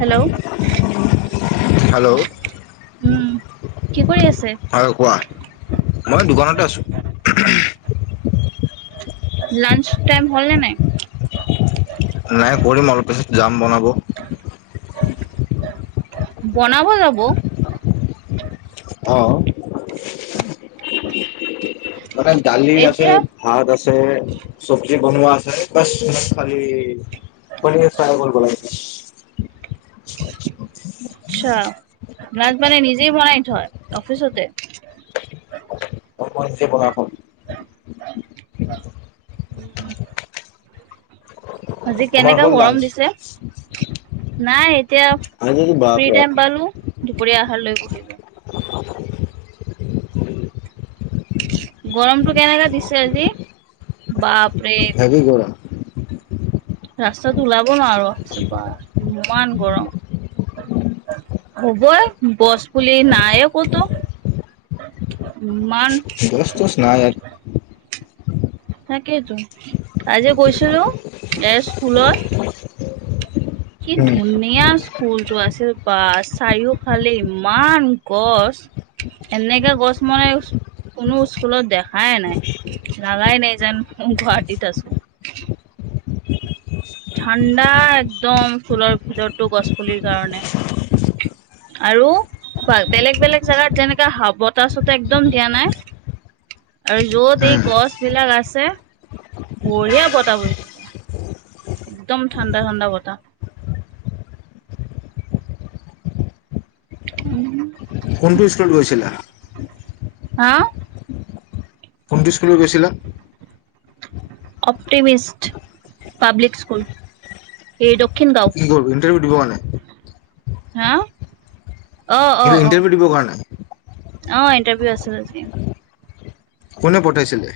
Hello hello উম কি কৰি আছে? হয়, কোৱা মই এই দোকানতে আছোঁ। লাঞ্চ টাইম হ'লে নে নাই? নাই কৰিম অলপ পিছত যাম বনাব। বনাব যাব? অ মানে দালি আছে এতিয়া ভাত আছে চব্জি বনোৱা আছে বচ‌ তোমাক খালি কৰি আছো আৰু কৰিব লাগে। আচ্ছা লাঞ্চ মানে নিজেই বনাই থয় অফিচতে? অ মই নিজেই বনাই খাওঁ। আজি তোমাৰ কেনেকা হ'ল গৰম লাঞ্চ দিছে? নাই এতিয়া আজি ফ্ৰী বাপৰে বাপ টাইম পালো দুপৰীয়া অহাৰ লৈ বহিলোঁ। [unintelligible] গৰমতটো কেনেকা দিছে আজি বা হেৱি গৰম। ৰাস্তাত ওলাব নোৱাৰো হৈছোঁ বা ইমান গৰম। হ'বই গছ পুলি নাইে ক'তো। ইমান গছ টছ নাই ইয়াত। তাকেইেতো আজি গৈছিলো এ স্কুলত কি উম ধুনীয়া স্কুলটো আছিল। বা চাৰিওফালে ইমান গছ এনেকাে গছ মই কোনো স্কুলত দেখাই নাই লগাই নাই যেন মই গুৱাহাটীত আছোঁ। ঠাণ্ডা একদম ফুলৰ ভিতৰতটো গছ পুলিৰ কাৰণে। আৰু বেলেগ বেলেগ জেগাত যেনেকা হা বতাহ চতাহ একদম দিয়া নাই আৰু য'ত এই উম গছ বিলাক আছে। বঢ়িয়া বতাহ বয় থাকে একদম ঠাণ্ডা ঠাণ্ডা বতাহ। উম। কোনটো স্কুলত গৈছিলা? হা? কোনটো স্কুললৈ গৈছিলা? অপ্টিমিষ্ট পাব্লিক স্কুল এই দক্ষিণ গাঁও। কি কৰিব ইটাৰভিউ দিব কাৰণে? হা? অ অ অ ইণ্টাৰভিউ দিবৰ কাৰণে? অ ইণ্টাৰভিউ আছিল আজি। কোনে পঠাইছিলে?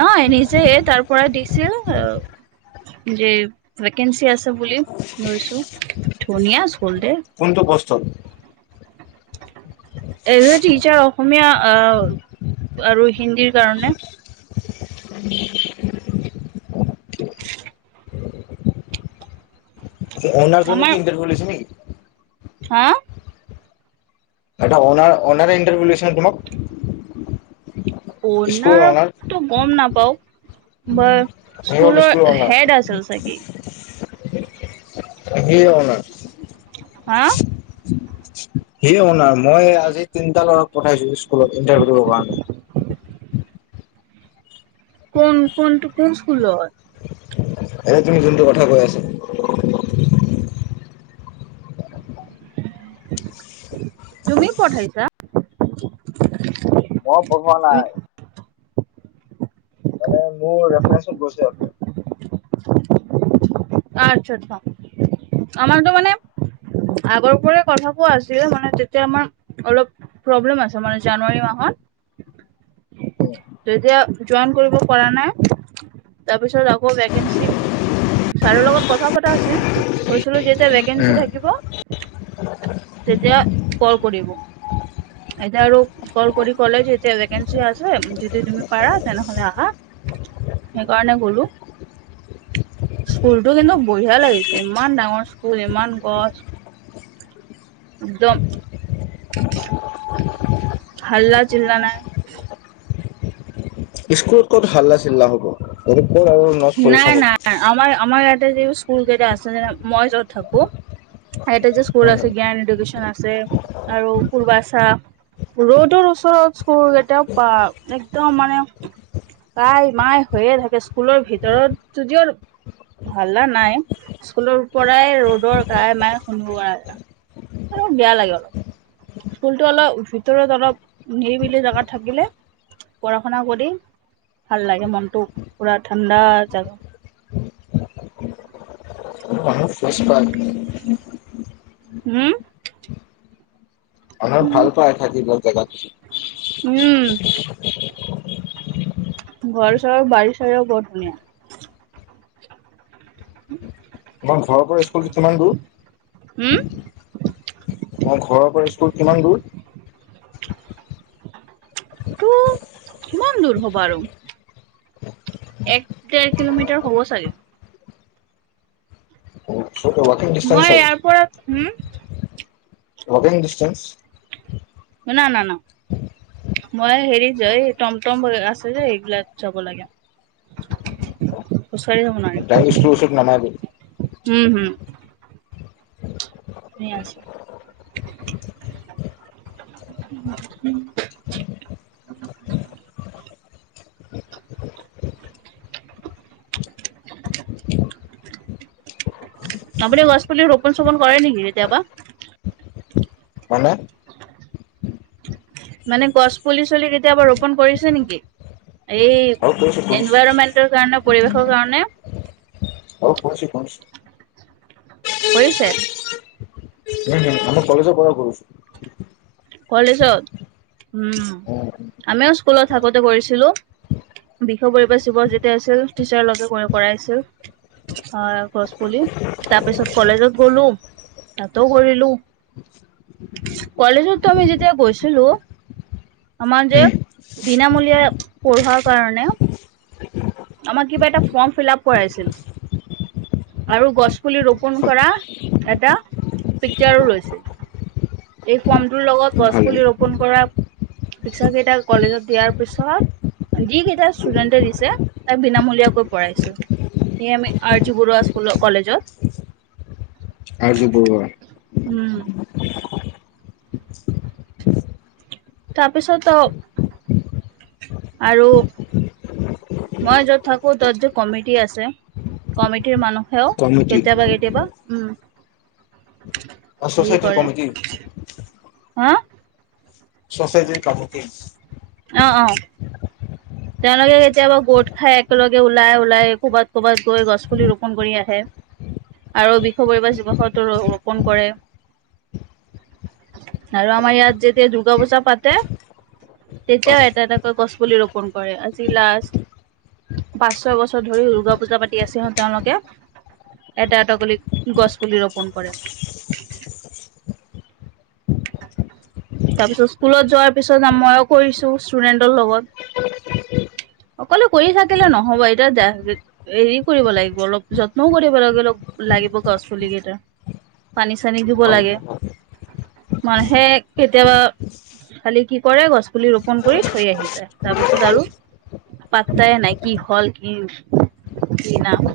নহয় নিজেই তাৰ পৰা দিছিল যে ভেকেঞ্চি আছে বুলি গৈছো। ধুনীয়া স্কুল দেই। কোনটো কষ্ট? এজে টিচাৰ অসমীয়া অ আৰু হিন্দীৰ কাৰণে। [unintelligible] অনাৰ জনে আমাৰ কি ইণ্টাৰভিউ লৈছে নেকি? হা? এটা অনাৰ অনাৰে ইণ্টাৰভিউ লৈছে ন তোমাক? স্কুলৰ অনাৰ অণাৰতটো গম নাপাওঁ। বাৰ সি হ'ল স্কুলৰ অনাৰ হেড আছিল চাগে। সিয়ে অনাৰ। হা। সেই অনাৰ মই আজি তিনটা ল'ৰাক পঠাইছো স্কুলত ইন্টাৰভিউ দিবৰ কাৰণে। কোন কোনটো কোন স্কুলত? এনে তুমি যোনটো কথা কৈ আছা। তুমিও পঠাইছা? মই পঢ়োৱা নাই। মানে মোৰ ৰেফাৰেঞ্চত গৈছে সিহঁতে। আ আচ্ছা আচ্ছা আমাৰতো মানে আগৰপৰে কথাাকোৱা আছিল মানে যেতিয়া আমাৰ অলপ প্ৰব্লেম আছে মানে জানুৱাৰী মাহত উম। তেতিয়া জইন কৰিব পৰা নাই, তাৰপিছত আকৌ ভেকেঞ্চি ছাৰৰ লগত কথা পতা হৈছিল, কৈছিলো যেতিয়া ভেকেঞ্চি উম থাকিব তেতিয়া কল কৰিব। এতিয়া আৰু কল কৰি ক'লে যে এতিয়া ভেকেঞ্চি আছে যদি তুমি পাৰা তেনেহ'লে আহা, সেইকাৰণে গ'লো। স্কুলতো কিন্তু বঢ়িয়া লাগিছে, ইমান ডাঙৰ স্কুল ইমান গছ একদম হাল্লা জিলা নাই স্কুলত ক'ত হাল্লা চিল্লা হ'ব [unintelligible] নাই নাই আমাৰ আমাৰ ইয়াতে যি স্কুল কেইটা আছে যে মই য'ত থাকো এইটে স্কুল আছে জ্ঞান এডুকেশ্যন আছে আৰু পুৰ্বাছা ৰডৰ ওচৰত স্কুৰ [unintelligible] একদম মানে কাই মায় হৈয়ে থাকে স্কুলৰ ভিতৰত যদিও হাল্লা নাই স্কুলৰ পৰাই ৰডৰ কাই মাই শুনো আৰু। বেয়া লাগে। স্কুলতো অলপ ভিতৰত অলপ নিৰিবিলি জেগাত থাকিলে পঢ়া শুনা কৰি ভাল লাগে মনটো পুৰা ঠাণ্ডা জাগা [unintelligible] হম? [unintelligible] ভাল পায় থাকিবৰ জেগাত উম ঘৰ-চৰ বাৰী চাৰিও বৰ ধুনীয়া। [unintelligible] ঘৰৰ পৰা স্কুলটো কিমান দূৰ? হম অ ঘৰৰ পৰা স্কুল কিমান দূৰ? [inaudible] [inaudible] কিমান দূৰ হ'ব আৰু এক দেৰ কিলোমিটাৰ হ'ব চাগে। উৱাকিং ডিষ্টেনচ মই হয় ইয়াৰ পৰা হম উৱাকিং ডিষ্টেনচ। না-না-না মই হেৰি যে এই টম [unintelligible] আছে যে এইগিলাক যাব লাগে। খোছকাঢ়ি যাব নোৱাৰি ডাইৰেক্ট স্কুলৰ ওচৰত নামাবি হম হম। [unintelligible] [unintelligible] [unintelligible] আপুনি গছ পুলি ৰোপন-চোপন কৰে নেকি কেতিয়াবা? মানে? মানে গছ পুলি চুলি কেতিয়াবা ৰোপন কৰিছে নেকি, এই আৰু কৰিছো কৰিছো এনভাইৰমেন্ট ৰ কাৰণে পৰিৱেশৰ কাৰণে অ কৰিছো কৰিছো কৰিছে? উম আমা কলেজৰ পৰা কৰিছো কলেজত উম আমিও স্কুলত থাকোতে কৰিছিলো বিশ পৰিৱেশ দিব যেতিয়া হৈছিল টিচাৰ লগে ক কৰাইছিল হয় গছ পুলি তাৰপিছত কলেজত গ'লো তাতো কৰিলো কলেজততো আমি যেতিয়া গৈছিলো আমাৰ যে উম বিনামূলীয়া পঢ়োৱাৰ কাৰণে আমাক কিবা এটা ফৰ্ম ফিলাপ কৰাইছিল আৰু গছ পুলি ৰোপন কৰা এটা পিকচাৰো লৈছিল এই ফৰ্মটোৰ লগত গছ ভালে পুলি ৰোপন কৰা পিকচাৰ কেইটা কলেজত দিয়াৰ পিছত যি কেইটা ষ্টুডেন্টে দিছে তাক বিনামূলীয়াকৈ পঢ়াইছিল। এয়াৰ আমি আৰজো বৰুৱা স্কুলৰ কলেজত। আৰজু বৰুৱা। উম, তাৰপিছত অ' আৰু মই য'ত থাকো, ততো কমিটি আছে, কমিটিৰ মানুহেও কমিটি। কেতিয়াবা কেতিয়াবা উম। অ' হেৰি ছ'চাইটিৰ কৰে কমিটি। হা ছ'চাইটিৰ কামুটি। অ' অ'। তেওঁলোকে কেতিয়াবা গোট খাই একেলগে ওলাই, ওলাই ক'ৰবাত ক'ৰবাত গৈ গছ পুলি ৰোপন কৰি আহে। আৰু বিষ পৰিৱেশ দিৱসটো ৰো ৰোপণ কৰে। আৰু আমাৰ ইয়াত যেতিয়া দুূৰ্গা পূজা পাতে। তেতিয়াও এটা এটাকৈ গছপুলি ৰোপন কৰে, আজি লাষ্ট পাঁচ ছয় বছৰ ধৰি দুৰ্গা পূজা পাতি আছে অ' তেওঁলোকে। এটা এটা পুলি গছ পুলি ৰোপন কৰে। তাৰপিছত পিছত স্কুলত যোৱাৰ পিছত মইো ষ্টুডেন্টৰ লগত। সকলো কৰি ঠাকিলে নহব এতিয়া আছা নহ'ব এতিয়া। হেৰি কৰিব লাগিব। অলপ পিছত যত্নও কৰিব লাগিব, লাগিব গছ পুলি কেইটা। পানী চানী দিব লাগে অ' হেই কেতিয়াবা। খালি কি কৰে, গছ পুলি ৰোপন কৰি থৈ আহি যায়। তাৰপিছত আৰু পাত্তাই নাই কি হ'ল কি কিনাহুৱা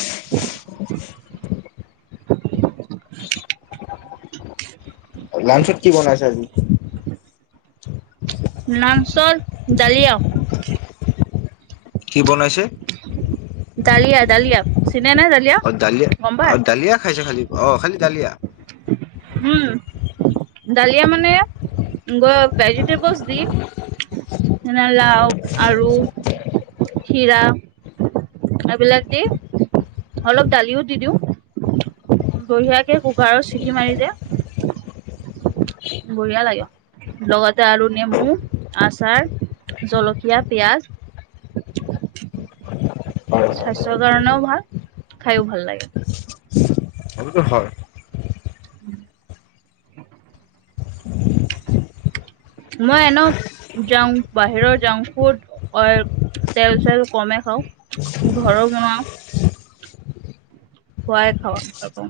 [unintelligible] [unintelligible] লানঞ্চত কি বনাইছা আজি। [unintelligible] লাঞ্চত ডালিঅ' কি বনাইছে? ডালিয়া, ডালিয়া। চিনা ডালি অ' দালিয়া অ দালিয়া খাইছোঁ খালি অ' খালি ডালিয়া। উম, দালিয়া মানে গ ভেজিটেবলছ দি। [unintelligible] লাওঁ আৰু খিৰা। এইবিলাক দি, অলপ দালিও দি দিওঁ। বঢ়িয়াকে কুকাৰত চিটি মাৰি দে। বঢ়িয়া লাগে লগতে আৰু নেমু আছাৰ। জলকীয়া, পিয়াঁজ এইটোতো স্বাস্থ্যৰ কাৰণেও ভাল। খাইও ভাল লাগে। সেইটো হয়। [unintelligible] মই এনেও জাং বাহিৰৰ জাংক ফুত অ' তেল চেল কমে খাওঁ, ঘৰো বনাওঁ। খোৱাই খাবা তাৰপৰা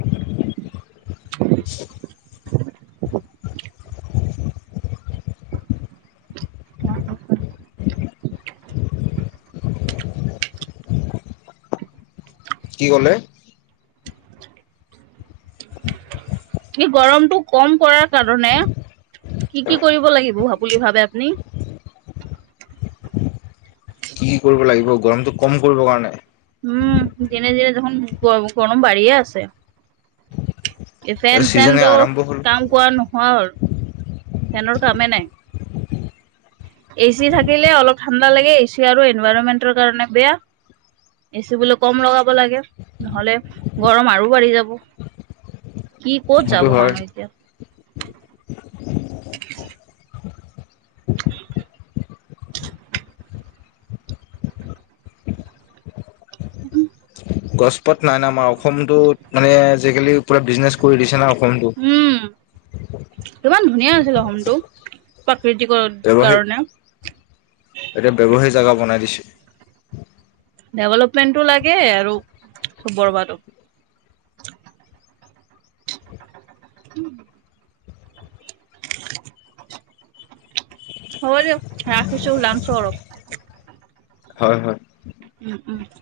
মাছ আছে। [unintelligible] কি ক'লে। কি গৰমটো কম কৰাৰ কাৰণে কি কি কৰিব লাগিব বুলি ভাবে আপুনি। কি। কি কৰিব লাগিব গৰমতটো কম কৰিবৰ কাৰণে উম দিনে দিনে দেখোন গৰম গৰম বাঢ়িয়ে আছে এই এ ফেন ছিজনে চেনটো আৰম্ভ হ'ল কাম কৰা নহোৱা হ'ল ফেনৰ কামে নাই এ চি থাকিলে অলপ ঠাণ্ডা লাগে এ চি আৰু এনভাইৰনমেন্টৰ কাৰণে বেয়া এচি বোলে কম লগাব লাগে নহলে গৰম আৰু বাঢ়ি যাব কি ক'ত যাব সেইটো হয় মানুহ এতিয়া উম গছ পাত নাই নাই আমাৰ অসমতোত মানে আজিকালি মানে বিজনেছ কৰি দিছে না অসমটো ইমান ধুনীয়া আছিল অসমটো প্ৰাকৃতিকৰ ব্যৱসায় কাৰণে এতিয়া ব্যৱসায় জেগা বনাই দিছে ডেভেলপমেণ্টটো লাগে আৰু চব বৰবাদো উম [unintelligible] হ'ব দিয়ক ৰাখিছো ওলাম ছো আৰু হয় হয় উম উম [inaudible]